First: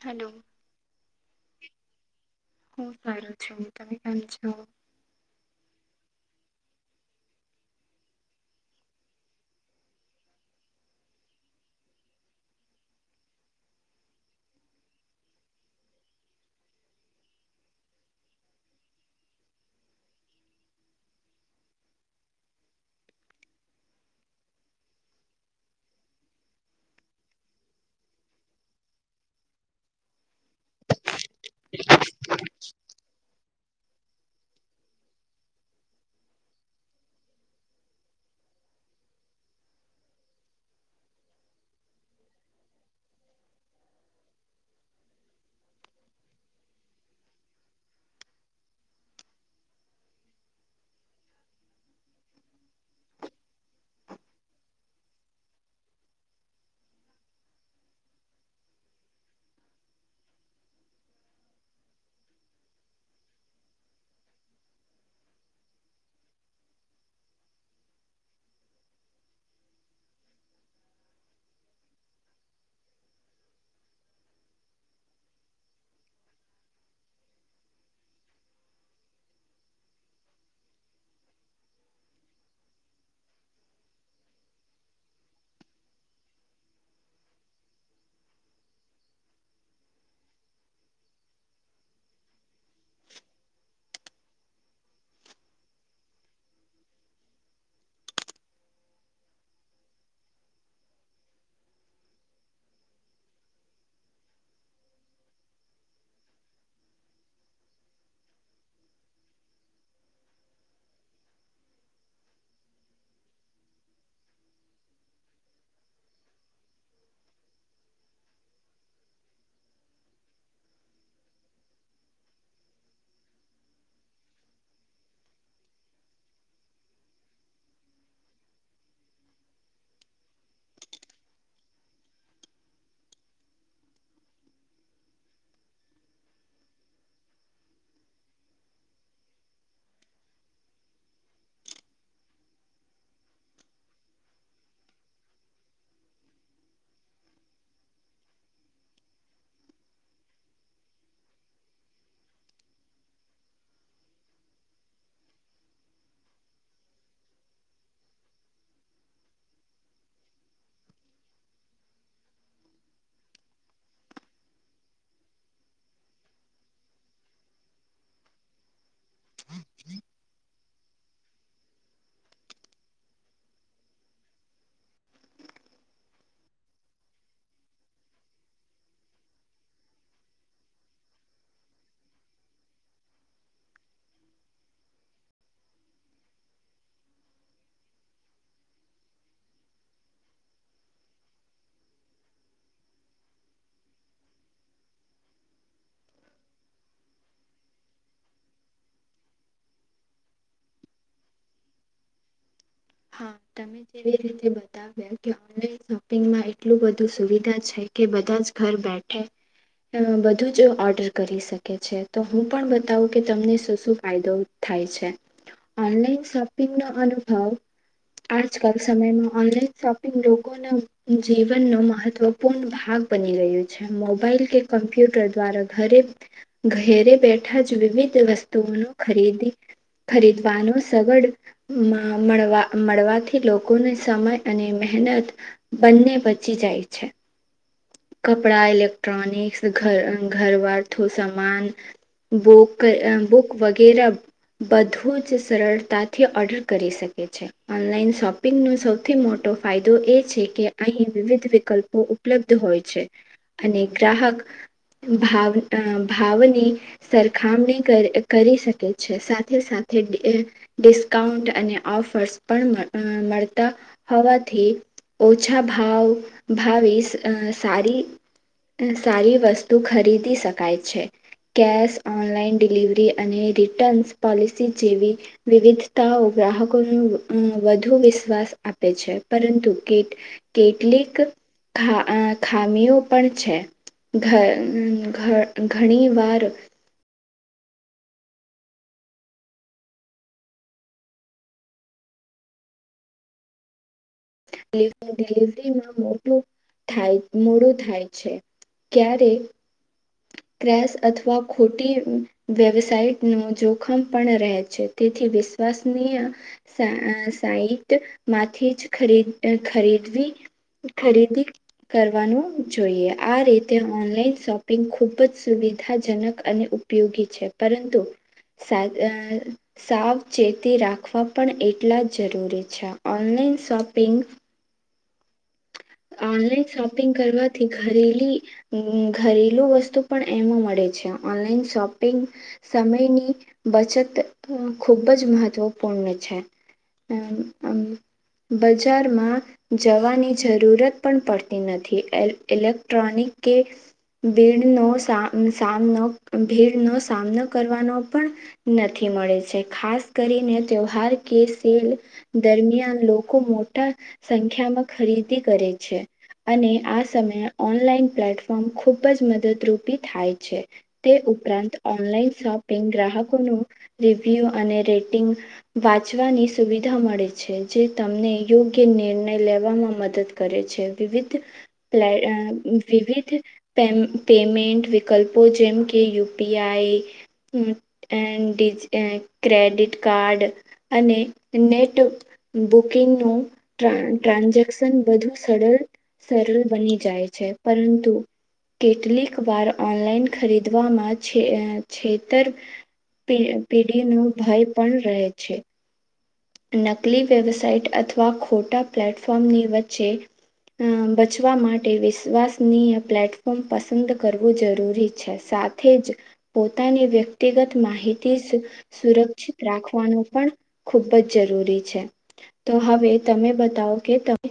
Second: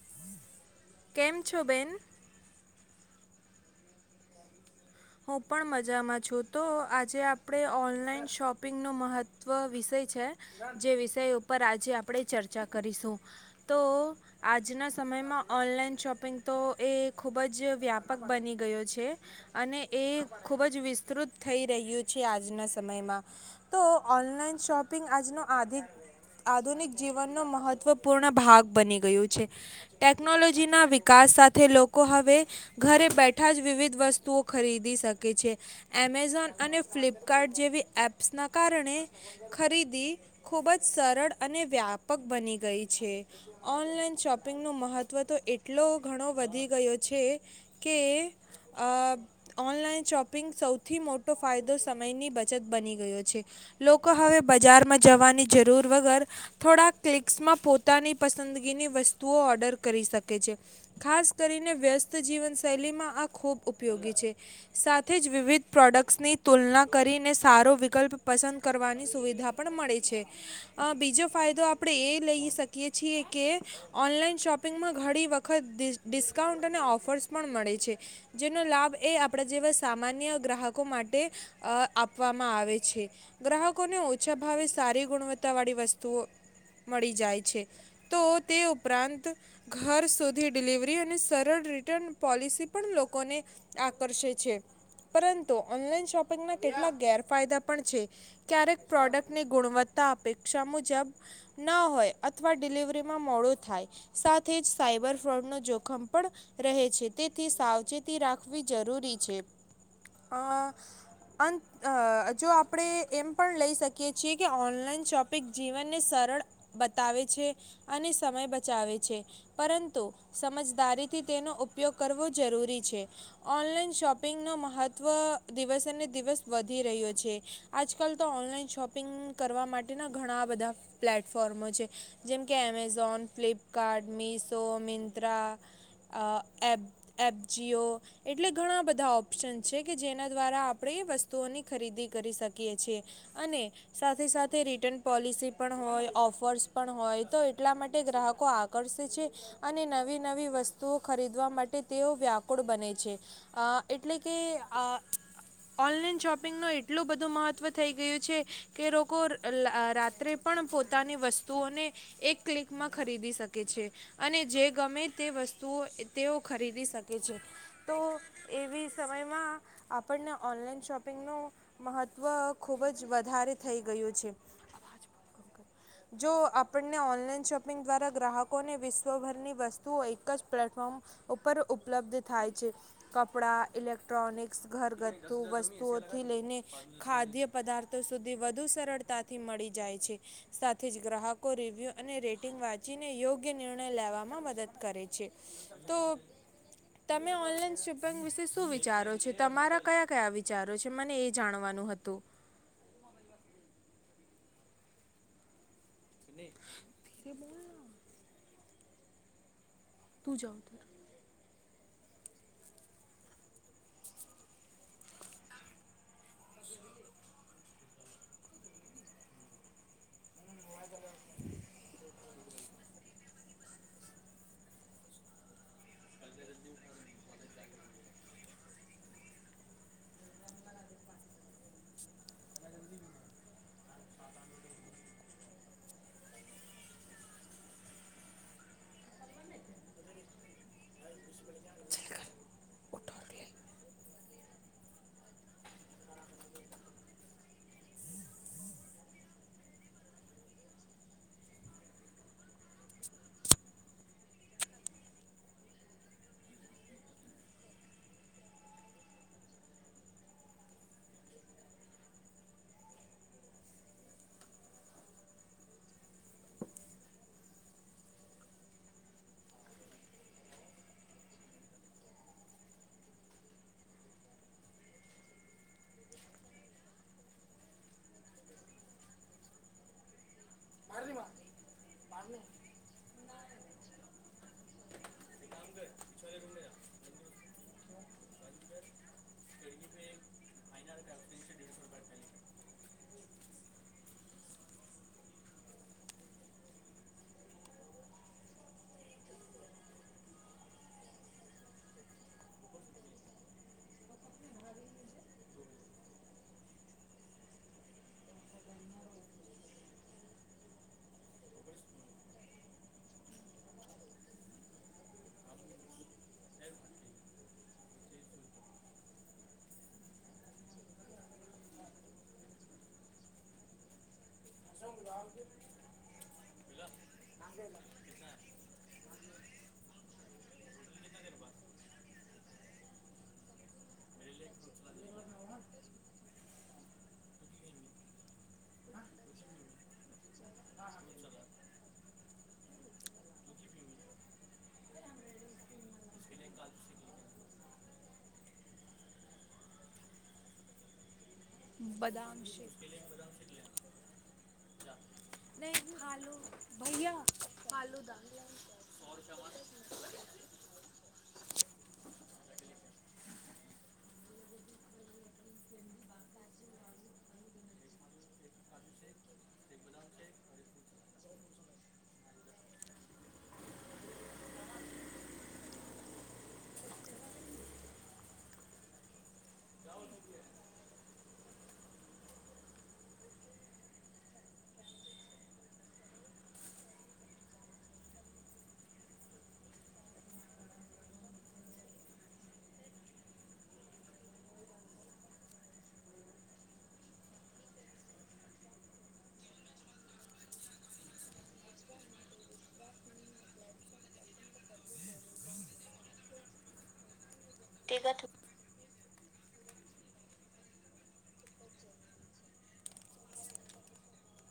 Hello. કેમ છો બેન હું સારું છું. તમે કેમ છો? હું પણ મજામાં છું. તો આજે આપણે ઓનલાઈન શોપિંગનો મહત્ત્વ વિષય છે. જે વિષય ઉપર આજે આપણે ચર્ચા કરીશું. તો આજના સમયમાં ઓનલાઈન શોપિંગ તો એ એક ખૂબ જ વ્યાપક બની ગયો છે. અને એ ખૂબ જ વિસ્તૃત થઈ રહ્યું છે આજના સમયમાં. તો ઓનલાઈન શોપિંગ આજનો આધિક આધુનિક જીવનનો મહત્ત્વપૂર્ણ ભાગ બની ગયું છે. ટેકનોલોજીના કાસ સાથે લોકો હવે ઘરે બેઠ ઠાજ વિવિધ વસ્તુઓ ખરીદી શકે છે. એમેઝોન અને ફ્લિપકાર્ટ જેવી એપ્સના કારણે ખરીદી ખૂબ જ સરળ અને વ્યાપક બની ગઈ છે. ઓનલાઈન શોપિંગનું મહત્ત્વ તો એટલો ઘણો વધી ગયો છે કે અહ ઓનલાઈન શોપિંગ સૌથી મોટો ફાયદો સમયની બચત બની ગયો છે. લોકો હવે બજારમાં જવાની જરૂર વગર થોડાક ક્લિક્સમાં પોતાની પસંદગીની વસ્તુઓ ઓર્ડર કરી શકે છે. ખાસ કરીને વ્યસ્ત જીવનશૈલીમાં આ ખૂબ ઉપયોગી છે. છે સાથે જ વિવિધ પ્રોડક્ટ્સની તુલના કરીને સારો વિકલ્પ પસંદ કરવાની સુવિધા પણ મળે છે. અહ બીજો ફાયદો આપણે એ લઈ શકીએ છીએ કે ઓનલાઈન શોપિંગમાં ઘણી વખત ડિસ ડિસ્કાઉન્ટ અને ઓફર્સ પણ મળે છે. જેનો લાભ એ આપણા જેવા સામાન્ય ગ્રાહકો માટે અહ આપવામાં આવે છે. ગ્રાહકોને ઓછા ભાવે સારી ગુણવત્તાવાળી વસ્તુઓ મળી જાય છે. તો તે ઉપરાંત ઘર સુધી ડિલિવરી અને સરળ રિટર્ન પોલિસી પણ લોકોને આકર્ષે છે. પરંતુ ઓનલાઈન શોપિંગના કેટલાક ગેરફાયદા પણ છે. ક્યારેક પ્રોડક્ટની ગુણવત્તા અપેક્ષા મુજબ ના હોય અથવા ડિલિવરીમાં મોડું થાય, સાથે જ સાયબર ફ્રોડ નો જોખમ પણ રહે છે. તેથી સાવચેતી રાખ વી જરૂરી છે. અહ અન અહ જો આપણે એમ પણ લઈ શકીએ છીએ કે ઓનલાઈન શોપિંગ જીવનને સરળ બતાવે છે અને સમય બચાવે છે, પરંતુ સમજદારીથી તેનો ઉપયોગ કરવો જરૂરી છે. ઓનલાઈન શોપિંગનું મહત્ત્વ દિવસેને દિવસ વધી રહ્યો છે. આજકાલ તો ઓનલાઈન શોપિંગ કરવા માટેના ઘણા બધા પ્લેટફોર્મો છે. જેમકે Amazon, Flipkart, Meesho, Myntra, app app જી ઓ એટલે ઘણા બધા ઓપ્શન્સ છે કે જેના દ્વારા આપણે એ વસ્તુઓની ખરીદી કરી શકીએ છીએ. અને સાથે સાથે રિટર્ન પોલિસી પણ હોય ઓફર્સ પણ હોય તો એટલા માટે ગ્રાહકો આકર્ષે છે અને નવી નવી વસ્તુઓ ખરીદવા માટે તેઓ વ્યાકુળ બને છે. આહ એટલે કે અહ ઓનલાઈન શોપિંગ નો એટલું બધું મહત્વ થઈ ગયું છે કે લોકો લા રાત્રે પણ પોતાની વસ્તુઓને એક ક્લિકમાં ખરીદી શકે છે અને જે ગમે તે વસ્તુઓ તેઓ ખરીદી શકે છે. તો એવી સમયમાં આપણને ઓનલાઈન શોપ પિંગ નું મહત્વ ખુબ જ વધારે થઈ ગયું છે. જો આપણને ઓનલાઈન શોપિંગ દ્વારા ગ્રાહકોને વિશ્વભરની વસ્તુઓ એક જ પ્લેટફોર્મ ઉપર ઉપલબ્ધ થાય છે. કપડા ઇલેક્ટ્રોનિકસ ઘરગથ્થુ વસ્તુઓથી લઈને ખાદ્ય પદાર્થો સુધી વધુ સરળતાથી મળી જાય છે. સાથે જ ગ્રાહકો રિવ્યુ અને રેટિંગ વાંચીને યોગ્ય નિર્ણય લેવામાં મદદ કરે છે. તો ત મે ઓનલાઈન શોપિંગ વિશે શું વિચારો છો? તમારા કયા કયા વિચારો છે, મને એ જાણવાનું હતું. હા તમે જેવી રીતે બતાવ્યા કે ઓનલાઇન શો પિંગમાં એટલું બધું સુવિધા છે કે બધા જ ઘર બેઠે અહ તું બધું જાવ જ ઓર્ડર કરી શક કે છે. તો હું પણ બતાવું કે તમને શું શું ફાયદો થાય છે. ઓનલાઈન શોપિંગ નો અનુભવ આજકાલ સમયમાં ઓનલાઈન શોપિંગ લોકોના જીવનનો મહત્વપૂર્ણ ભાગ બની રહ્યું છે. મોબાઈલ કે કમ્પ્યુટર દ્વારા ઘરે ઘેરે બેઠા જ વિવિધ વસ્તુઓનો ખરીદી ખરીદવાનો સગડ માં-મળવા મળવાથી લોકોને સમય અને મહેનત બંને બચી જાય છે. કપડા, ઇલેક્ટ્રોનિક્સ, ઘર ઘ ઘરવધતું સામાન બોક એમ બુક વગેરે બધું જ સરળતાથી ઓર્ડર કરી શકે છે. ઓનલાઈન શોપિંગનો સૌથી મોટો ફાયદો એ છે કે અહીં વિવિધ વિકલ્પો ઉપલબ્ધ હોય છે. અને ગ્રાહક ભાવ અહ ભાવની સરખામણી કરે કરી શકે છે. સાથે સાથે ડિ અહ ડિસ્કાઉન્ટ અને ઓફર્સ પણ અહ મળતા હોવાથી ઓછા ભાવ ભાવીસ અહ સારી સારી વસ્તુ ખરીદી શકાય છે. કેશ ઓનલાઈન ડિલિવરી અને રિટર્નસ પોલિસી જેવી વિવિધતાઓ ગ્રાહકો નું અહ વધુ વિશ્વાસ આપે છે. પરંતુ કીટ કેટલીક ખા અ ખામીઓ પણ છે ધ ધ ઘણી વાર ડિલિવરીમાં મોટું થાય મોડું થાય છે ક્યારે ક્રસ અથવા ખોટી વેવસાઇટ ન જોખમ પણ રહે છે તેથી વિશ્વાસનીય સા સાઈટમાંથી જ ખરીદ ખરીદવી ખરીદી કરવાનું જોઈએ આ રીતે ઓનલાઈન શોપ પિંગ ખૂબ જ સુવિધાજનક અને ઉપયોગી છે પરંતુ સગ સાવચેતી રાખવા પણ એટલા જરૂરી છે ઓનલાઈન શોપિંગ ઓનલાઈન શોપિંગ કરવાથી ઘરેલી ઘરેલુ વસ્તુ પણ એમાં મળે છે. ઓનલાઈન શોપિંગ સમયની બચત ખૂબ જ મહત્વપૂર્ણ છે. અ અમ બજારમાં જવાની જરૂરત પણ પડતી નથી. એલ ઇલેક્ટ્રોનિક કે ભીડનો સામનો ભીડનો સામનો કરવાનો પણ નથી મળે છે ખાસ કરીને તેહવાર કે તેલ બદામ શેક દરમિયાન લોકો મોટા સંખ્યામાં ખરીદ દી કરે નહીં છે ફાલુ અને આ ભૈયા સમયે ઓનલાઈન ફાલુદા પ્લેટફોર્મ ખુબ જ મદતરૂપી થાય છે. તે પરંતુ ઓનલાઈન શોપિંગ ગ્રાહકોનું રિવ્યુ અને રેટિંગ વાંચવાની સુવિધા મળે છે. જે તમને યોગ્ય નિર્ણય લેવામાં મ કરે છે વિવિધ પ્લે અ વિવિધ પેમ પેમેન્ટ વિકલ્પો જેમકે યુ પી આઈ અ ડિજ એ ન ક્રેડિટ કાર્ડ અને નેટ બુકિંગનું ટ્રાન્ ટ્રાન્ઝેશન પણ બધું સરલ સરળ બની જાય છે પરંતુ કેટલીક વાર ઓનલાઈન ખરીદવામાં છે છેતર પે પેઢીનો ભય પણ રહે છે. નકલી વેબસઇટ અથવા ખોટા પ્લેટફોર્મની વચ્ચે અ બચવા માટે વિશ્વાસનીય પ્લેટફોર્મ પસંદ કરવું જરૂરી છે. સાથે જ પોતાની વ્ય ક્તિગત માહિતી સુરક્ષિત રાખવાનું પણ ખુબ જ. જરૂરી છે. તો હવે તમે બતાવો કે તમે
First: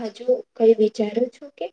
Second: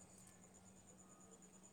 હજુ કઈ વિચારો છો કે?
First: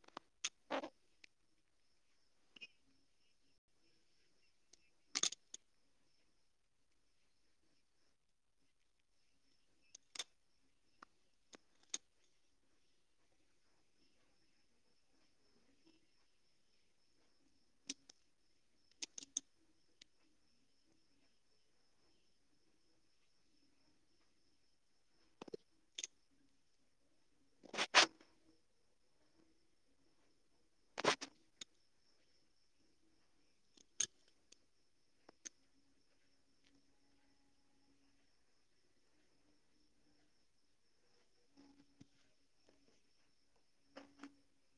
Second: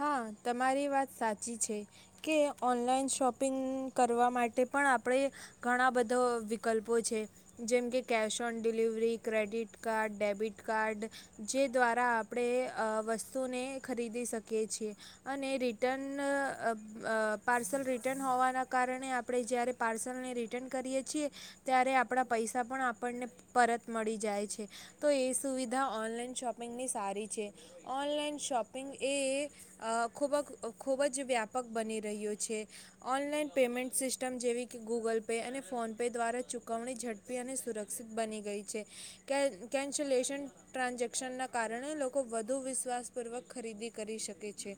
હા તમારી વાત સાચ ચી છે કે ઓનલાઈન શોપિંગ કરવા માટે પણ આપણે ઘણા બધો વિકલ્પો છે. જેમ કે cash on delivery, credit card, debit card જે દ્વારા આપણે અ વસ્તુને ખરીદી શક કીએ છીએ. અને રિટન અ અ પાર્સલ રિટર્ન હોવાના કારણે આપણે જ્યારે પાર્સલને રિટર્ન કરીએ છીએ ત્યારે આપણા પૈસા પણ આપણને પરત મળી જાય છે. તો એ સુવિધા ઓનલાઈન શોપિંગની સારી છે. ઓનલાઈન શોપિંગ એ ખૂબ ખૂબ જ વ્યાપક બની રહ્યો છે. ઓનલાઈન પેમેન્ટ સિસ્ટમ જેવી કે, ગૂગલ પે અને ફોનપે દ્વારા ચૂકવણી ઝડપી અને સુરક્ષિત બની ગઈ છે કે કેન્સલેશન ટ્રાન્ઝેક્શનના કારણે લોકો વધુ વિશ્વાસપૂર્વક ખરીદી કરી શકે છે.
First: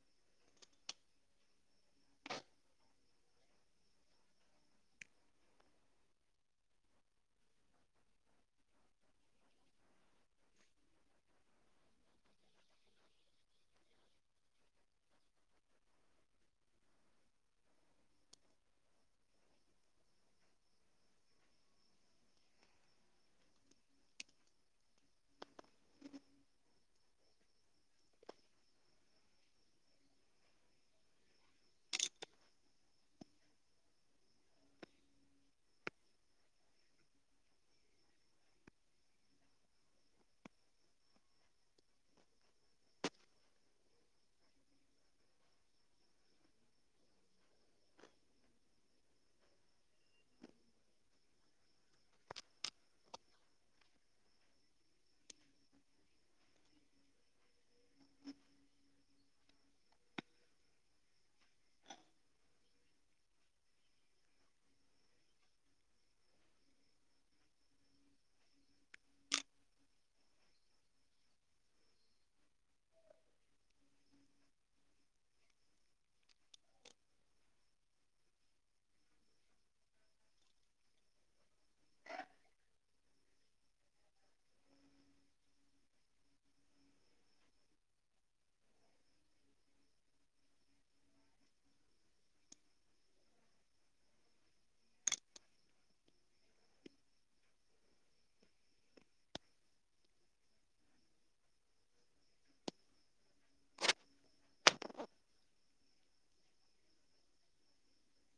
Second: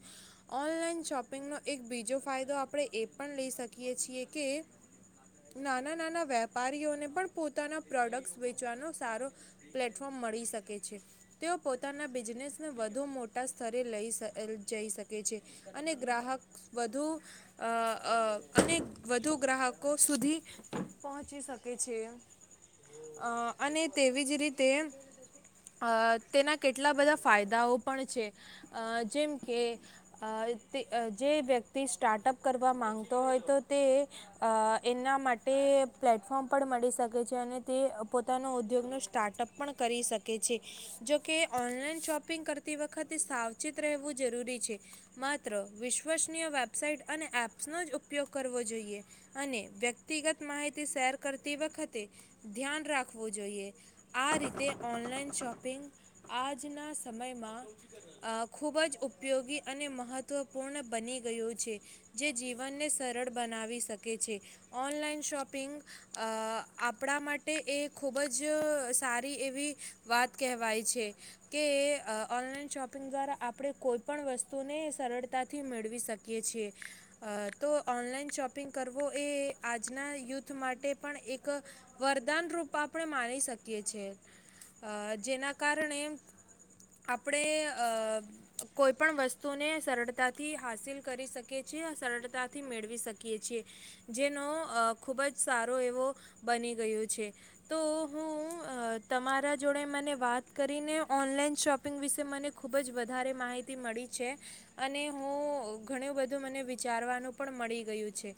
ઓનલાઈન શોપિંગનો એક બીજો ફાયદો આપણે એ પણ લઈ શકીએ છીએ કે નાના નાના વેપારીઓને પણ પોતાના પ્રોડક્ટ વેચવાનો સારો પ્લેટફોર્મ મળી શકે છે. તેઓ પોતાના બિજનેસને વધુ મોટા સ્ત લઈશ જઈ શકે છે. અને ગ્રાહક વધુ અ અ અને વધુ ગ્રાહકો સુધી પહોંચી શકે છે. અ અને તેવી જ રીતે અ તેના કેટલા બધા ફાયદાઓ પણ છે. અ જેમ કે અ તે જે વ્યક્તિ સ્ટાર્ટઅપ કરવા માંગતો હોય તો તે અ એના માટે પ્લેટફોર્મ પણ મળી શકે છે અને તે પોતાનો ઉદ્યોગનો સ્ટાર્ટઅપ પણ કરી શકે છે. જોકે ઓનલાઈન શોપિંગ કરતી વખત સાવચેત રહેવું જરૂરી છે. માત્ર વિશ્વસનીય વેબસાઇટ અને એપ્સનો જ ઉપયોગ કરવો જોઈએ. અને વ્યક્તિગત માહિતી શેર કરતી વખતે ધ્યાન રાખવું જોઈએ. આ રીતે ઓનલાઈન શોપિંગ આજના સમયમાં. અ ખૂબ જ ઉપયોગી અને મહત્ત્વપૂર્ણ બની ગયું છે. જે જીવનને સરળ બનાવી શકે છે. ઓનલાઈન શોપિંગ અ આપણા માટે એ ખૂબ જ સારી એવી વાત કહેવાય છે કે અ ઓન શોપિંગ દ્વારા આપણે કોઈ પણ વસ્તુને સરળતાથી મેળવી શકીએ છીએ. અ તો ઓનલાઈન શોપિંગ કરવું એ આજના યુથ માટે પણ એક વરદાન રૂપ આપણે માની શકીએ છે. જેના કારણે આપ આપણે અ કોઈપણ વસ્તુને સરળતાથી હાંસિલ કરી શકીએ છીએ. સરળતાથી મેળવી શકીએ છીએ. જેનો અ ખૂબ જ સારો એવો બની ગયો છે. તો હું તમારા જોડે મને વાત કરીને ઓનલાઈન શોપ પિંગ વિશે મને ખૂબ જ વધારે માહિતી મળી છે. અને હું ઘણું બધું મને વિચારવાનું પણ મળી ગયું છે.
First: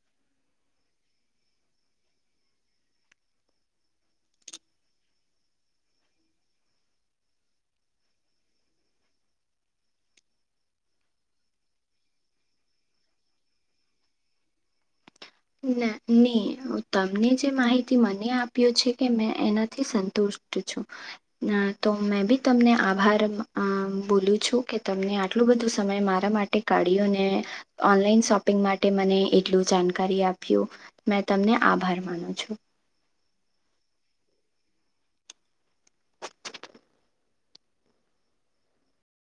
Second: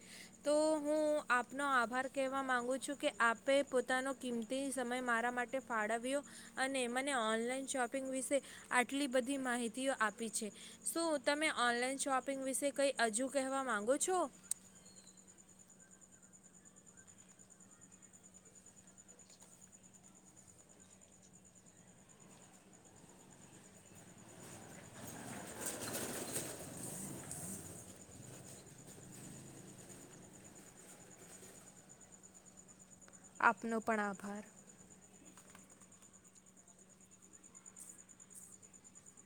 તો હું આપનો આભાર કહેવા માગું છું કે આપે પોતાનો કિંમતી સમય મારા માટે ફાળવ્યો અને મને ઓનલાઈન શોપિંગ વિશે આટલી બધી માહિતીઓ આપી છે. શું તમે ઓનલાઈન શોપિંગ વિશે કઈ હજુ કહેવા માંગો છો? ના ની તમને જે માહિતી મને આપ્યો છે કે મેં એનાથી સંતુષ્ટ છું. ના તો મેં બી તમને આભાર અ બોલું છું કે તમને આટલું બધું સમય મારા માટે કાઢ્યો ને ઓનલાઈન શોપિંગ માટે મને એટલું જાણ કરી આપ્યું. મેં તમને આભાર માનું છું. આપનો પણ આભાર.